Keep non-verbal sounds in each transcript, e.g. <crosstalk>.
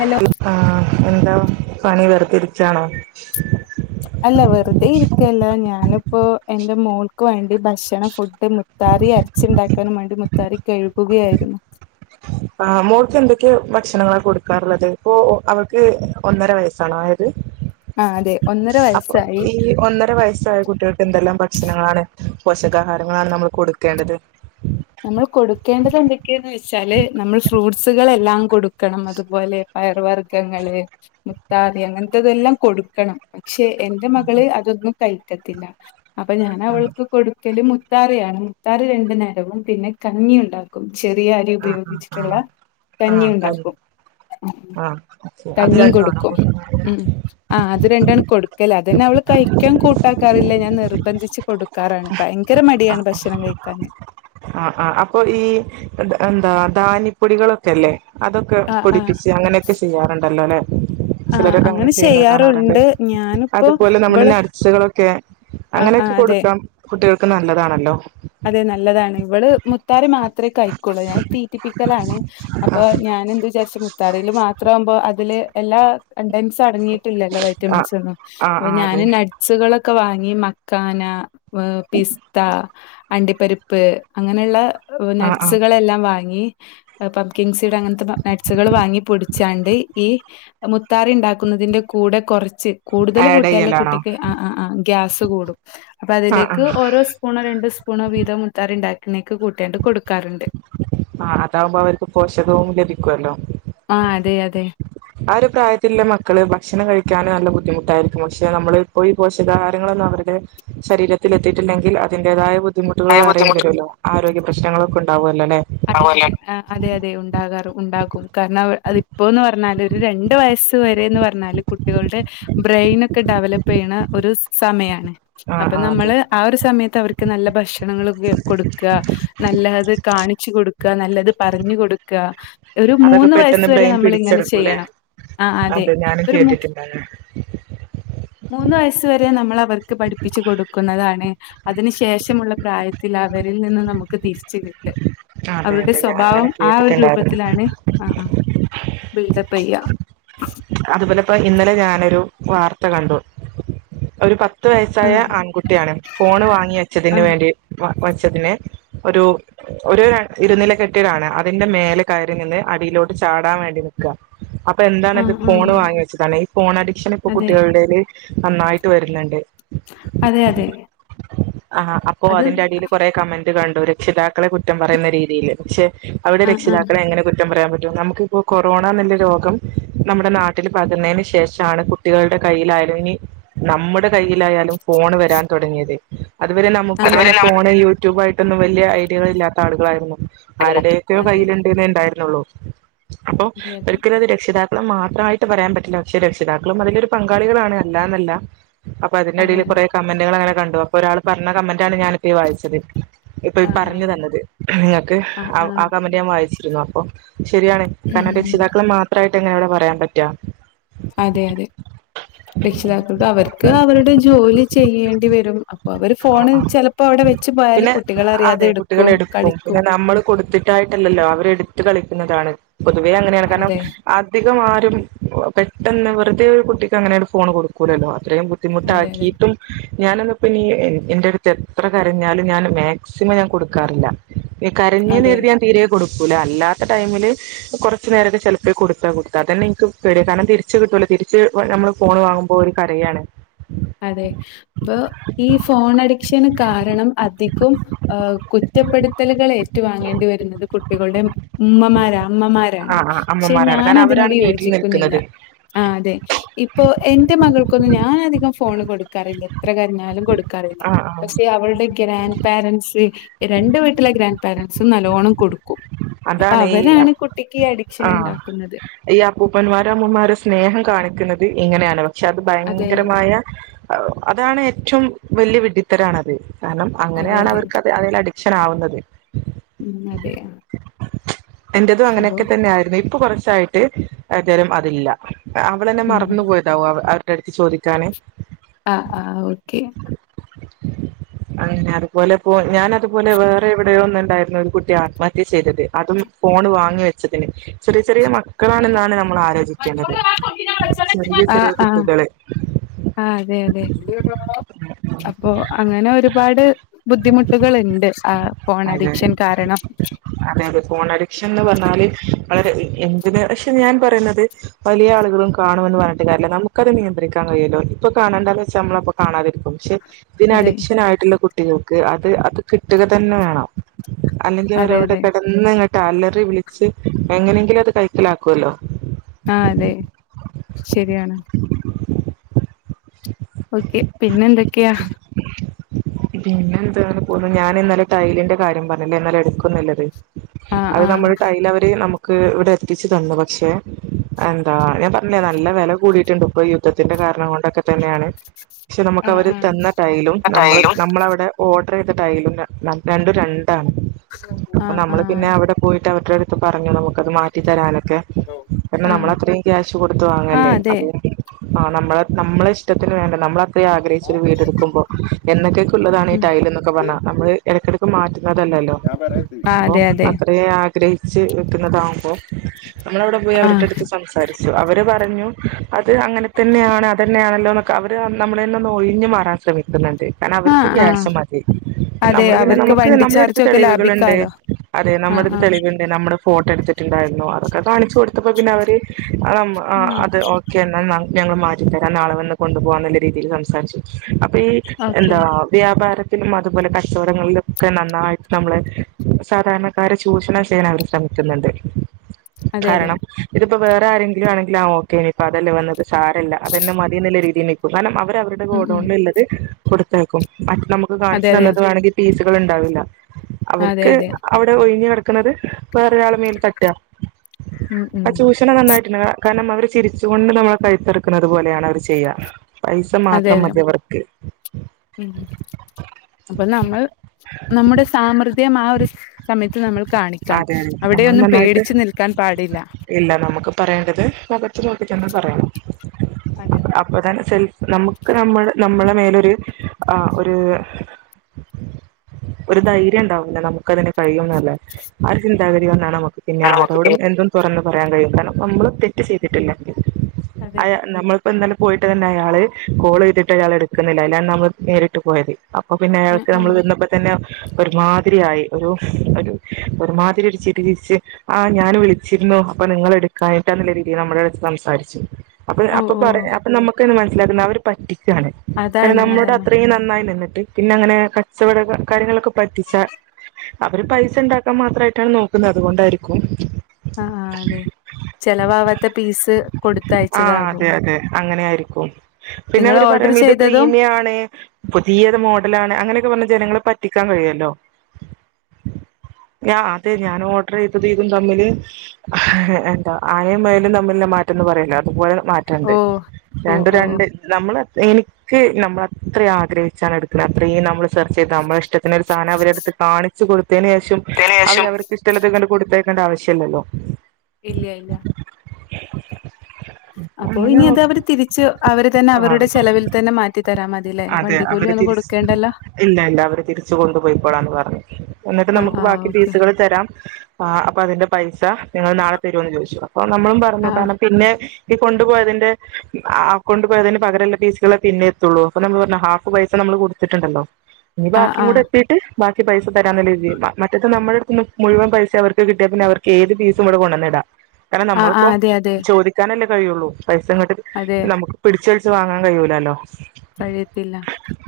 Hello ആഹ് എന്താ പണി വെറുതിരിക്കാണോ അല്ല വെറുതെ ഇരിക്കല്ല ഞാനിപ്പോ എന്റെ മോൾക്ക് വേണ്ടി ഭക്ഷണം ഫുഡ് മുത്താറി അരച്ചുണ്ടാക്കാനും വേണ്ടി മുത്താറി കഴുകുകയായിരുന്നു ആഹ് മോൾക്ക് എന്തൊക്കെയ ഭക്ഷണങ്ങളാ കൊടുക്കാറുള്ളത് ഇപ്പോ അവൾക്ക് ഒന്നര വയസ്സാണോ അതായത് ആ അതെ ഒന്നര അപ്പൊ വയസ്സായി ഈ ഒന്നര വയസ്സായ കുട്ടികൾക്ക് എന്തെല്ലാം ഭക്ഷണങ്ങളാണ് പോഷകാഹാരങ്ങളാണ് നമ്മൾ കൊടുക്കേണ്ടത്. നമ്മൾ കൊടുക്കേണ്ടത് എന്തൊക്കെയാന്ന് വെച്ചാല് നമ്മൾ ഫ്രൂട്ട്സുകളെല്ലാം കൊടുക്കും കൊടുക്കണം അതുപോലെ പയർ വർഗ്ഗങ്ങള് മുത്താറി അങ്ങനത്തെതെല്ലാം കൊടുക്കണം. പക്ഷെ എന്റെ മകള് അതൊന്നും കഴയ്ക്കത്തില്ല അപ്പൊ ഞാൻ അവൾക്ക് കൊടുക്കല് മുത്താറിയാണ് മുത്താറി രണ്ടു നേരവും പിന്നെ കഞ്ഞിയുണ്ടാകും ചെറിയ അരി ആഹ് ഉപയോഗിച്ചിട്ടുള്ള ആഹ് ആഹ് കഞ്ഞി ആഹ് ഉണ്ടാക്കും. ആഹ് അത് കഞ്ഞിയും രണ്ടും ആണോ കൊടുക്കും ഉം കൊടുക്കുന്നത് ആഹ് അത് രണ്ടാണ് കൊടുക്കല് അതന്നെ അവള് കഴിക്കാൻ കൂട്ടാക്കാറില്ല ഞാൻ നിർബന്ധിച്ച് കൊടു ക്കാറാണ് ഭയങ്കര മടിയാണ് ഭക്ഷണം കഴിക്കാൻ. ആഹ് ആഹ് അപ്പൊ ഈ എന്താ ധാന്യപ്പൊടികളൊക്കെല്ലേ. അതൊക്കെ ആഹ് ആഹ് പൊടിപ്പിച്ച് അങ്ങനെയൊക്കെ ചെയ്യാറുണ്ടല്ലോ അല്ലേ? ആഹ് ചിലരൊക്കെ അങ്ങനെ ചെയ്യുന്ന കാണാറുണ്ട് ചെയ്യാറുണ്ട് ഞാനിപ്പോ അതുപോലെ നമ്മുടെ ഇവള് നട്സുകളൊക്കെ. ആഹ് അങ്ങനെയൊക്കെ ആഹ് അതെ കൊടുക്കാം കുട്ടികൾക്ക് നല്ലതാണല്ലോ. അതെ നല്ലതാണ് ഇവള് മുത്താറി മാ ത്രേ കഴിക്കുള്ളൂ ഞാൻ തീറ്റിപ്പിക്കലാണ് അപ്പൊ ആഹ് ഞാൻ എന്ത് വിചാരിച്ചെ മുത്താറില് മാത്രാവുമ്പോ അതില് എല്ലാ കണ്ടൻസും അടങ്ങിട്ടില്ലല്ലോ ആഹ് വൈറ്റമിൻസ് ഒന്നും ആഹ് അപ്പൊ ആഹ് അതെ ഞാനും നട് സുകളൊക്കെ വാങ്ങി മക്കാന, പിസ്ത അണ്ടിപ്പരിപ്പ് അങ്ങനെയുള്ള ആഹ് ആഹ് നട്ട്സുകളെല്ലാം വാങ്ങി അ പ കിങ് സീഡ് അങ്ങനത്തെ നട്ട്സുകൾ വാങ്ങി പൊടിച്ചാണ്ട് ഈ മുത്താറി ഉണ്ടാക്കുന്നതിന്റെ കൂടെ കുറച്ച് കൂടുതൽ ആഡ് കൂട്ടിയാല് ചെയ്യലാണോ കുട്ടിക്ക് ആഹ് ആഹ് ആഹ്. ഗ്യാസ് കൂടും അപ്പൊ ആഹ് അതിലേക്ക് ആഹ് ഓരോ സ്പൂണോ രണ്ട് സ് സ്പൂണോ വീതം മുത്താറി ഉണ്ടാക്കണേക്ക് കൂട്ടിയാണ്ട് കൊടുക്കാറുണ്ട്. ആഹ് അതാവുമ്പോ അവർക്ക് പോഷകവും ലഭിക്കുവല്ലോ. ആഹ് അതെ അതെ. ആ ഒരു പ്രായത്തിലുള്ള മക്കള് ഭക്ഷണം കഴിക്കാന് നല്ല ബുദ്ധിമുട്ടായിരിക്കും പക്ഷെ നമ്മള് പോയി പോഷകാഹാരങ്ങളൊന്നും അവരുടെ ശരീരത്തിലെത്തിയിട്ടില്ലെങ്കിൽ അതിന്റേതായ ബുദ്ധിമു ബുദ്ധിമുട്ട്കള് ആയ വേറെേയും ബുദ്ധിമുട്ട് വരുല്ലോ ആരോഗ്യ പ്രശ്നങ്ങളൊക്കണ്ടാവുമല്ലോ അല്ലെ? അ പോലെ അതെ അതെ ഉണ്ടാകാറ ഉണ്ടാകും കാരണം അതിപ്പോന്ന് പറഞ്ഞാല് ഒരു രണ്ട് വയസ് ത്ത് വരെന്ന് പറഞ്ഞാല് കുട്ടികളുടെ ബ്രെയിൻ ഒക്കെ ഡെവലപ്പ് ചെയ്യുണ ഒരു സമയാണ്. ആ അപ്പൊ ആ അതെ നമ്മള് ആ ഒരു സമയത്ത് അവർ ക്ക് നല്ല ഭക്ഷണങ്ങളൊക്ക കൊടുക്ക നല്ലത് കാണി ച്ചു കൊടുക്ക നല്ലത് പറഞ്ഞു കൊടുക്ക ഒരു അതൊക്കെ മൂന്ന് വയസ് പെട്ടെന്ന് വരെ ബ്രെയിൻ നമ്മൾ ഇങ്ങനെ പിടിച്ചെടുക്കൂല്ലേ ചെയ്യണം. ആഹ് അതെ ഞാനും ഒരു മു കേട്ടിട്ടുണ്ടായിരുന്നു മൂന്ന് വയസ്സ്‌ വരെ നമ്മളവർക്ക് പഠിപ്പിച്ചു കൊടുക്കുന്നതാണ്. അതിന് ശേഷമുള്ള പ്രായത്തിൽ അവരിൽ നിന്ന് നമുക്ക് തിരിച്ചു കിട്ട. അതെ അവരുടെ അതെ ഞാൻ സ്വഭാവം അങ്ങനെ ആ ഒരു കേട്ടിട്ടുണ്ടായിരുന്നു രൂപത്തിലാണ് ആഹ് ആഹ്. ബിൽഡപ്പെയ്യ. അതു പോലെപ്പ ഇന്നലെ ഞാനൊരു വാർത്ത കണ്ടു ഒരു പത്ത് ത്ത് ആ വയസ്സായ ആൺകുട്ടിയാണ് ഫോൺ വാങ്ങി ആ വച്ചതിന് വേണ്ടി വ വച്ചതിന് ഒരു ഒരു ര ഇരുനില കെട്ടിടാണ് അതിന്റെ മേലെ കയറി നിന്ന് അടിയിലോട്ട് ചാടാൻ വേണ്ടി നി ക്ക അപ്പൊ ആ എന്താണത് ആ ഫോൺ വാങ്ങി വെച്ചതാണ് ഈ ഫോൺ അഡിക്ഷൻ ഇപ്പൊ അതെ കുട്ടികളെടേല് നന്നായിട്ട് വരുന്നെണ്ട്. അതെ അതെ. ആഹ അപ്പൊ അത് അതിന്റെ അടില് കൊറേ കമന്റ് കണ്ടു രക്ഷിതാക്കളെ കുറ്റം പറയുന്ന രീതില് പക്ഷെ അവിടെ ആ ആ രക്ഷിതാക്കളെ എങ്ങനെ കു റ്റം പറയാൻ പറ്റും നമുക്കിപ്പോ കൊറോണന്നില്ല രോഗം നമ്മുടെ നാട്ടില് പകർന്നതിന് ശേഷമാണ് കുട്ടികളുടെ കയ്യിലാരങ്ങി നമ്മുടെ കൈയിലായാലും ഫോണ് വരാൻ തുടങ്ങിയത്. അതുവരെ ആ നമുക്കും തന്നെ ഫോണ് യൂട്യൂബ് ആയിട്ടൊന്നും വലിയ ഐഡിയകളില്ലാത്ത ആളുകളായിരുന്നു. ആരുടെയൊക്കെയോ അതെ കയ്യിലുണ്ടെന്നെ ഉണ്ടായിരുന്നുള്ളു അപ്പൊ അതെ അതെ ഒരിക്കലുമത് രക്ഷിതാ ക്കള മാത്രമായിട്ട് പറയാൻ പറ്റില്ല പക്ഷേ രക്ഷിതാക്കളും അതിലൊരു പങ്കാളികളാണ് അല്ലാന്നല്ല. അപ്പൊ അതിന്റെ അതെ അടീല് അതെ കുറേ കമന്റുകൾ അങ്ങനെ കണ്ടു അപ്പോരാള് പറഞ്ഞ കമന്റാണ് ഞാനിപ്പ ഈ വായിച്ചത്. ഇപ്പൊ ഈ ആ ആ പറഞ്ഞു തന്നത് നിങ്ങക്ക് ആ കമന്റ് ഞാൻ വായിച്ചിരുന്നു അപ്പൊ ശരിയാണ്. കാരണം ഉം രക്ഷിതാക്കളെ മാത്രമായിട്ട് എങ്ങനെ ഇവിടെ പറയാൻ പറ്റാ? അതെ അതെ. രക്ഷിതാക്കൾക്ക് അവർക്ക് അവരുടെ ജോലി ചെയ്യേണ്ടി വരും അപ്പൊ അവര് ഫോണ് ചെല അപ്പൊ അവിടെ വെച്ച് പോയാല് പിന്നെ അതെ കുട്ടികളറിയാതെ കുട്ടികൾ എടുക്കും കളിക്കും പിന്നെ നമ്മൾ കൊടുത്തിട്ടായിട്ടല്ലല്ലോ അവരെടുത്ത് കളിക്കുന്നതാണ് പൊതുവേ അങ്ങനെയാണ് കാരണം അതെ അധികം ആരും പെട്ടെന്ന് വെറുതെ ഒരു കുട്ടിക്ക് അങ്ങനെ ഒരു ഫോൺ കൊടുക്കൂലല്ലോ അത്രയും അതെ അതെ ബുദ്ധിമുട്ടാക്കീട്ടും ഞാനന്നിപ്പതിനി എന്റെടുത്ത് എത്ര കരഞ്ഞാലും ഞാൻ മാക്സിമം ഞാൻ കൊടുക്കാറില്ല കരഞ്ഞെന്നു അതെ കരുതി ഞാൻ തീര കൊടുക്കൂല അല്ലാത്ത ടൈമില് കൊറച്ചു നേരത്തെ ചെല കൊടുത്താ കൊടുത്താ അതന്നെ എനിക്ക് പേടിയ കാരണം തിരിച്ച് കിട്ടലോ തിരിച്ച് നമ്മൾ ഫോണ് വാങ്ങുമ്പോൾ ഓര് കരയാണ് അതെ അപ്പൊ ഈ ഫോൺ അഡിക്ഷന് കാരണം അധികും ആ കുറ്റപ്പെടുത്തലുകളേറ്റുവാങ്ങേണ്ടി വരുന്നത് കുട്ടികളുടെ ഉമ്മമാരാ ആ അമ്മമാരാണ് ആ പക്ഷെ അമ്മമാരാണ് ഞാൻ കാരണം അവരാണ് അതിനോട് വീട്ടിൽ യോജിക്കുന്നില്ല നിൽക്കുന്നത് ആ അതെ ഇപ്പൊ എന്റെ മകൾക്കൊന്നും ഞാൻ അധികം ഫോണ് കൊടുക്കാറില്ല എത്ര കരഞ്ഞാലും കൊടുക്കാറില്ല ആ ആ പക്ഷെ അവളുടെ ഗ്രാൻഡ് പാരൻറ്സ് രണ്ടു വീട്ടിലെ ഗ്രാൻഡ് പാരൻറ്സും നല്ലോണം കൊടുക്കും ക്കും അപ്പൊ അതാണ് ഈ അവരാണ് കുട്ടിക്ക് ഈ അഡിക്ഷൻ ആഹ് ഇണ്ടാക്കുന്നത് ഈ അപ്പൂപ്പന്മാരും അമ്മന്മാരും സ്നേഹം കാണിക്കുന്നത് ഇങ്ങനെയാണ് പക്ഷെ അത് അതെ ഭയങ്കരമായ അതാണ് ഏറ്റവും വലിയ വിഡിത്തരാണത് കാരണം അതെ അങ്ങനെയാണ് അതെ അവർക്കത് അതിലഡി ക്ഷണാആവുന്നത്.. മ്ഹ്. അതെആ.. എന്റെതും. അങ്ങനെയൊക്കെ തന്നെ ആയിരുന്നു ഇപ്പൊ കുറച്ചായിട്ട് ണ്ടേലും അതില്ല അവളന്നെ ഉം മറന്നു പോയി.. ണ്ടാവുഅവൾ. അവരുടെ അടുത്ത് ചോദിക്കാന്.. ആ. ആ. ഓക്കെ.. <inaudible> അതന്നെ. അതുപോലെപ്പോ ഞാാന അതുപോലെ വേറെ എവിടെയൊ ഒന്നുണ്ടായിരുന്നു ഒരു കുട്ടിയാ ആത്മ.. ട്ടി. ചെയ്തത് അതും ഫോണ് വാങ്ങി വെച്ചതിന്.. ചെറിചെറിയെ മക്കളാണെന്നാണ് നമ്മൾ ആലോചിക്കേണ്ടത്.. ചെറിയ ചെറിയ കുട്ടികള്.. ആ അതെ അതെ.. ഉം ഉം അപ്പോ അങ്ങനെ ഒരുപാട് ബുദ്ധിമുട്ടുകള്ണ്ട്. ആ.. ഫോൺ അതെ അഡിക്ഷൻ കാരണം.. അതെ അതെ ഫോൺ അഡിക്ഷൻ ന്ന് പറഞ്ഞാല്. വളരെ യെന്തിനാ പഷേ ഞാൻ പറയുന്നത്.. വലിയ ആളുകളും കാണുമെന്ന് പറഞ്ഞിട്ട് കാര്യല്ല നമുക്കത് നിയന്ത്രിക്കാൻ കഴിയുല്ലോ ഇപ്പൊ കാണേണ്ടാന്ന് വെച്ചാ നമ്മള കാണാതിരിക്കും. ഷേ. അതെ ഇതിനഅഡിക്ഷനായിട്ടുള്ള കുട്ടികൾക്ക് അത് അത് കിട്ടുക തന്നെ വേണം.. അല്ലെങ്കി അതെ അവരവിടെ അതെ കെട.. ഇന്ന് ങ്ങണ്ടഅലറി വിളിച്ച് എങ്ങനെങ്കിലും അത് കൈക്കലാക്കുല്ലോ.. ആ അതെ. ശരിയാണ്.. ഓക്കെ പിന്നെ എന്തൊക്കെയാ.. പിന്നെന്ത് ങ്ങനെ പോണ്. ഞൻ ഇന്നലെ.. ടൈലിന്റെ കാര്യം പറഞ്ഞില്ലേ. ഇന്നലെ എടുക്കും നില്ലത് ആഹ് അത് നമ്മൾ ആഹ് ടൈല അവര്.. ക്ക് ഇവിടെ എത്തിച്ചു തന്നു പക്ഷെ.. അ എന്താ. ഞാൻ പറഞ്ഞില്ലേ നല്ല വെല കൂടിട്ടുണ്ട് ഇപ്പൊ യുദ്ധത്തിന്റെ കാരണം കൊണ്ടൊക്കെ.. തന്നെയാണ് പക്ഷെ നമുക്ക് ആഹ് അവര് ആഹ് തന്ന ടൈലും നമ്മള് ആഹ് നമ്മളവിടെ ഓർഡർ യ്ത ടൈലും. ര.. രണ്ടും രണ്ടാണ് അപ്പൊ ആഹ് നമ്മള് പിന്നെ അവിടെ.. പോയിട്ട് അവരുടെ അടുത്ത് പറഞ്ഞു നമുക്കത് മാറ്റി തരാനൊക്കെ.. പ. ആഹ് നമ്മള അത്രം ക്യാഷ് കൊടുത്ത് ആഹ് വാങ്ങല്ലേ അതെ അതൊണ്ടി.. ആഹ നമ്മളെ നമ്മളെ ഇഷ്ടത്തിന് വേണ്ട നമ്മള.. ത്രി ആഗ്രഹിച്ച ഒരു വീട് ടുക്കുമ്പോ എന്നൊക്കൊക്ക ഉള്ളതാണ് ഈ ഉം ടൈൽ ന്നൊക്കെ പറഞ്ഞാ നമ്മള് എ ടകെടക്ക്. മാറ്റ.. റ്റുന്നതല്ലല്ലോ ആഹ് അപ്പം അതെ അതെ അത്രീ.. ഗ്രഹിച്ച് എത്തുന്നാതാവുമ്പോ നമ്മൾ അവിടെ പോയി ആഹ് അവരുടെടുത്ത് സംസാരിച്ചു അവര് പറഞ്ഞു.. അത് അങ്ങനെ തന്നെയാണ് അത് തന്നെയാണല്ലോ ന്നൊക്കെ അവര് നമ്മളന്നെ ഒന്ന് ഒഴിഞ്ഞഞ് മാറാൻ ശ്രമിക്കുന്നുണ്ട്.. കാരണം അവർക്ക് ആഹ് ആഹ് ക്യഷ് മാതി.. അതെ നമ്മള് പിന്നെ അവർക്ക് നമുക്ക് വണ്ടി നമ്മുടെടുത്ത് ചാർജൊക്കെ തെളിവുകളുണ്ട് ലാഭിക്കാലോ അതെ നമ്മുടെ ആഹ് ടുത്തെ ആഹ് തെളിവ് നമ്മടെ ഫോട്ടോ എടുത്തിട്ടുണ്ടായിര്ന്നു അതൊക്കെ കാണിച്ചു കൊടുത്തപ്പോ പിന്നെ അവര്. ആം മ്മ ആഹ് അത് ഒക്കെ കെ. എന്നാൽ ഞങ്ങൾ മാറ്റിത്തരാം നാളെ വന്ന് കൊണ്ടു പോകവാനുള്ള രീതിയിൽ സംസാരിച്ചു അപ്പൊ ഈ ഓക്കെ എന്താ വ്യാപാരത്തിനും. അതുപോലെ കഷ് ചോടാങ്ങളിലൊക്കെ നന്നായിട്ട് നമ്മളെ സാധാരണക്കാരെ ചൂഷണ ഷെയ്യാൻ അവർ ശ്രമിക്കുന്നുണ്ട്.. അതെ അതെ കാരണം ഇതിപ്പോ വേറെ ആരെങ്കിലു ആണെങ്കിൽ ആഹ് ഓക്കെ ഇപ്പോ അതന്നെ വന്നത്. സാരല്ല അതന്നെ മതീന്ന് ള്ള രീയിൽ നിക്കും കാരണം അവര് അവരുടെ ഉം ഉം കോഡോൺള്ളത് കൊടുതയകും മറ്റ് നമുക്ക് അതെ കാണിച്ച് അതെ തന്നത് വേണങ്കി പീസുകൾ ഉണ്ടാവില്ല.. അതെ അവർക്ക് അതെ അവിടെ ഒഴിഞ്ഞ് കെടക് ണത്. വേറെൊരാളെ മേൽ തട്ട് മ്ഹ് മ്മ്ഹ്.. ഇത്ര നന്നായിട്ട് ണ്ട് കാരണം അവര് ചിരിച്ചു കൊണ്ട് നമ്മളെ കൈത്തറ ക്ക്ണത് പോലെയാണ് അവര് ചെയ്യാ പൈസ മാത്രം മതിവർക്ക്.. മ്ഹ്. അപ്പൊ നമ്മൾ നമ്മുടെ സാമ്ര ദ്യം. ആഹ്. ഒരു സമയത്ത് നമ്മൾ കാണിക്കണം അതെ അതെ നമ്മൾ അവിടെയൊന്നും നന്നായിട്ട് പേടിച്ചു നിൽക്കാൻ പാടില്ല.. ഇല്ല നമുക്ക് പറയേണ്ടത് മുഖത് നോക്കിട്ട്ന്നെ പറയണം.. അതെ അപ്പൊ തന്നെ സെൽഫ് നമുക്ക് നമ്മൾ നമ്മളെ മേലൊരു ഒരു ഒരു ധൈര്യം ഉണ്ടാവും. നമുക്ക്തിനു കഴിയുംല്ല ആര് ചിന്താഗതിന്നാണ് നമുക്ക് പിന്നെ ആരോടും എന്ത്തും- തുറന്ന് പറയാൻ കഴിയും കാരണം നമ്മള് തെറ്റ് ചെയ്തിട്ടില്ല അതെ അയ നമ്മൾ ഇപ്പൊ എന്താലും പോയിട്ട് തന്നെ അയാള് കോൾ ചെയ്തിട്ട് അയാൾ എടുക്കുന്നില്ല അല്ലാണ്ട് നമ്മൾ നേരിട്ട് പോയത്. അപ്പൊ പിന്നെ ആഹ് അയാൾക്ക് നമ്മൾ ആഹ് വന്നപ്പോ തന്നെ ഒരുപാട് ഒത്തിരിയായി ഒരു ഒരുമാതിരി ഒരു ചിരി ചിരിച്ച് ആഹ് ഞാൻ വിളിച്ചിരുന്നു അപ്പൊ നിങ്ങൾ എടുക്കാനായിട്ടാ നല്ല രീതിയിൽ നമ്മുടെ അടുത്ത് സംസാരിച്ചു- അപ്പൊ ഓ അപ്പൊ ഓ പറയാ അപ്പൊ നമ്മുക്കെ മനസ്സിലാക്കുന്ന അവര് പറ്റിക്കുകയാണ് കാരണം അതാണ് നമ്മളോട് അതാണ് അത്രയും നന്നായി നിന്നിട്ട് പിന്നെ അങ്ങനെ കച്ചവട കാര്യങ്ങളൊക്കെ പറ്റിച അവര് പൈസ ഉണ്ടാക്കാൻ മാത്രമായിട്ടാണ് നോക്കുന്നത് അതുകൊണ്ടായിരിക്കും. ആഹ് അതെ ചെലവവാത്ത പീസ് ആഹ് കൊടുത്തയച്ചതാകും. അതെ അതെ അങ്ങനെ ആയിരിക്കും പിന്നെ നിങ്ങൾ അവര് ഓർഡർ പറയും ഇത് ചെയ്തതും പ്രീമിയാണ് പുതിയത് മോഡലാണ് അങ്ങനെയൊക്കെ പറഞ്ഞ് ജനങ്ങളെ പറ്റിക്കാൻ കഴിയുമല്ലോ? അതെ ഞാൻ ഓർഡർ ചെയ്തത് ഇതും തമ്മില് ഹാ എന്താ ആനയും മുയലും തമ്മിൽ മാറ്റന്ന് പറയലോ അതുപോലെ മറ്റ രണ്ട് ഓ ഓ രണ്ട് ഓ രണ്ട് നമ്മള എനിക്ക് നമ്മൾ അത്ര ആഗ്രഹിച്ചാണ് എടുക്കണം അത്ര നമ്മള് സെർച്ച് ചെയ്ത് നമ്മള ഇഷ്ടത്തിന് ഒരു സാധനം അവരെ അടുത്ത് കാണിച്ചു കൊടുത്തതിന് ശേഷം അവരെ അവർക്ക് ഇഷ്ടലത്തെക്ക് കൊടുത്തേക്കേണ്ട ആവശ്യം ഇല്ലല്ലോ? ഇല്ല ഇല്ല അപ്പോ അങ്ങനെ ഇനി അത് അവര് തിരിച്ച് അവര് തന്നെ ആഹ് അവരുടെ ചെലവിൽ തന്നെ മാറ്റിത്തരാ മതി അതെ അവര് തിരിച്ച് ഇല്ല ഇല്ല അവര് തിരിച്ചു കൊണ്ടുപോയി കോളന്ന് പറഞ്ഞു എന്നിട്ട് ആഹ് നമുക്ക് ആഹ് ബാക്കി ഓക്കെ ഫീസുകൾ തരാം ആ അപ്പൊ അതിന്റെ പൈസ നിങ്ങൾ നാളെ തരുവെന്ന് ചോദിച്ചു അപ്പൊ നമ്മളും പറഞ്ഞു ആഹ് കാരണം പിന്നെ ഈ കൊണ്ടുപോയതിന്റെ ആഹ് കൊണ്ടുപോയതിന് പകരമുള്ള പീസുകളെ പിന്നെ എത്തുള്ളൂ- അപ്പൊ നമ്മള് പറഞ്ഞ ഹാഫ് പൈസ നമ്മള് കൊടുത്തിട്ടുണ്ടല്ലോ ഇനി ആഹ് ബാക്കി ആഹ് കൂടെ എത്തിട്ട്- ബാക്കി പൈസ തരാന്നരീതിൽ മ മറ്റേത്ത നമ്മുടെ അടു നിന്ന് മുഴുവൻ പൈസ അവർക്ക് കിട്ടിയാ പിന്നെ അവർക്ക് ഏത് രീതി കും കൊണ്ടുവന്നിടാം കാരണം ആഹ് ആഹ് നമ്മളിപ്പം അതെ അതെ ചോദിക്കാനല്ലേ കഴിയുള്ളൂ പൈസ ഇങ്ങോട്ട് അതെ നമുക്ക് പിടിച്ചഴിച്ച വാങ്ങാൻ കഴിയൂലല്ലോ? കഴിയത്തില്ല-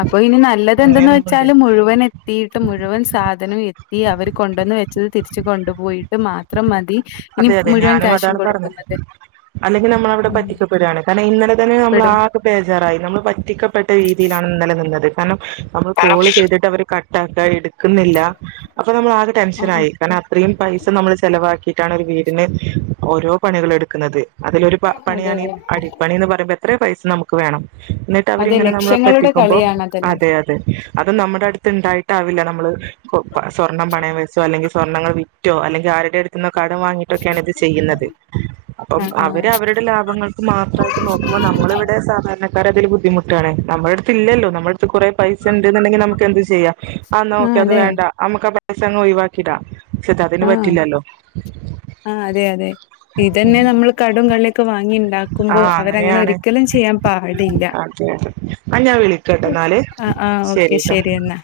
അപ്പൊ ഇനി നല്ലത് എന്തെന്ന് അങ്ങനെയൊന്നുണ്ട് വെച്ചാല് മുഴുവൻ എത്തിട്ട് മുഴുവൻ സാധനം എ ഈ അവര് കൊണ്ടു വന്ന് വെച്ചത് തിരിച്ച് കൊണ്ടു പോയിട്ട് മാത്രം മതി ഇനി അതെ അതെ മുഴുവൻ ഞാനും കാശും അതാണ് പറഞ്ഞത് കൊടുക്കുന്ന <unintelligible> അല്ലെങ്കിൽ നമ്മള് അവിടെ പറ്റിക്കപ്പെടുകാണ് കാരണം ഇന്നലെ തന്നെ നമ്മൾ പെടും ആതും ബേജാറായി നമ്മള് പറ്റിക്കപ്പെട്ട രീതിയിലാണ് ഇന്നലെ നിന്നത് കാരണം നമ്മൾ ആഹ് കോള് ചെയ്തിട്ട് അവർ ക ട്ടാക്കാ എടുക്കുന്നില്ല അപ്പൊ നമ്മള് ആകെ ആഹ് ടെൻഷനായി കാരണം അത്രയും പൈസ നമ്മള് ചെലവാക്കിയിട്ടാണ് ഒരു വീടിന് ഓരോ പണികള് എടുക്കുന്നത് അതിലൊരു പ അതെ പണിയാണ് ഈ അതെ അടിപ്പണി എന്ന് പറയുമ്പോ എത്രേ പൈസ നമുക്ക് വേണം ന്നി <unintelligible> അതെ ഇങ്ങനെ നമ്മളെ ലക്ഷ്യങ്ങളുടെ പറ്റിക്കുമ്പോ കളിയാണ് അതെല്ലാം അതെ അ ത് അത് നമ്മുടെ അടുത്ത് ഉണ്ടായിട്ടാവില്ല നമ്മള് സ്വർണം പണയം വെച്ചോ അല്ലെങ്കി സ്വർണ്ണങ്ങൾ വി റ്റോ അല്ലെങ്കിൽ ആരുടെ അടുത്തിന്ന് കടം വാങ്ങിയിട്ടൊക്കെയാണ് ഇത് ചെയ്യുന്നത് അപ്പം ആഹ് അവര് ആഹ് അവരുടെ ലാഭങ്ങൾ ക്ക് മാത്രായിട്ട് നോക്കുമ്പോ നമ്മള് ഇവിടെ സാധാരണക്കാര് അതിൽ ബുദ്ധിമു ട്ടാണ് നമ്മടെ അടുത്ത് ഇല്ലല്ലോ നമ്മടെ അടുത്ത് കൊറേ പൈസ ഇണ്ട് എന്നുണ്ടെങ്കിൽ നമുക്ക് എന്ത് ചെയ്യാം ആഹ് നോക്ക് അത് വേണ്ട അമ്മുക്ക് ആഹ് പൈസ അങ്ങ് ഒഴിവാക്കി ഇടാം അതിന് ആഹ് പറ്റില്ലാല്ലോ ആഹ് അതെ അതെ ഉം ഇതന്നെ നമ്മള് കടോം കള്ളിയൊക്കെ വാങ്ങി ആ ഉണ്ടാക്കുമ്പോ അവരങ്ങനെ അങ്ങനെയാണ് ഒരിക്കലും ചെയ്യാൻ പാടില്ല അതെ അതെ ആ ഞാൻ വിളിക്കട്ടോ എന്നാല് ആഹ് ആഹ് ഓക്കെ ശരിട്ടോ ശരി എന്നാ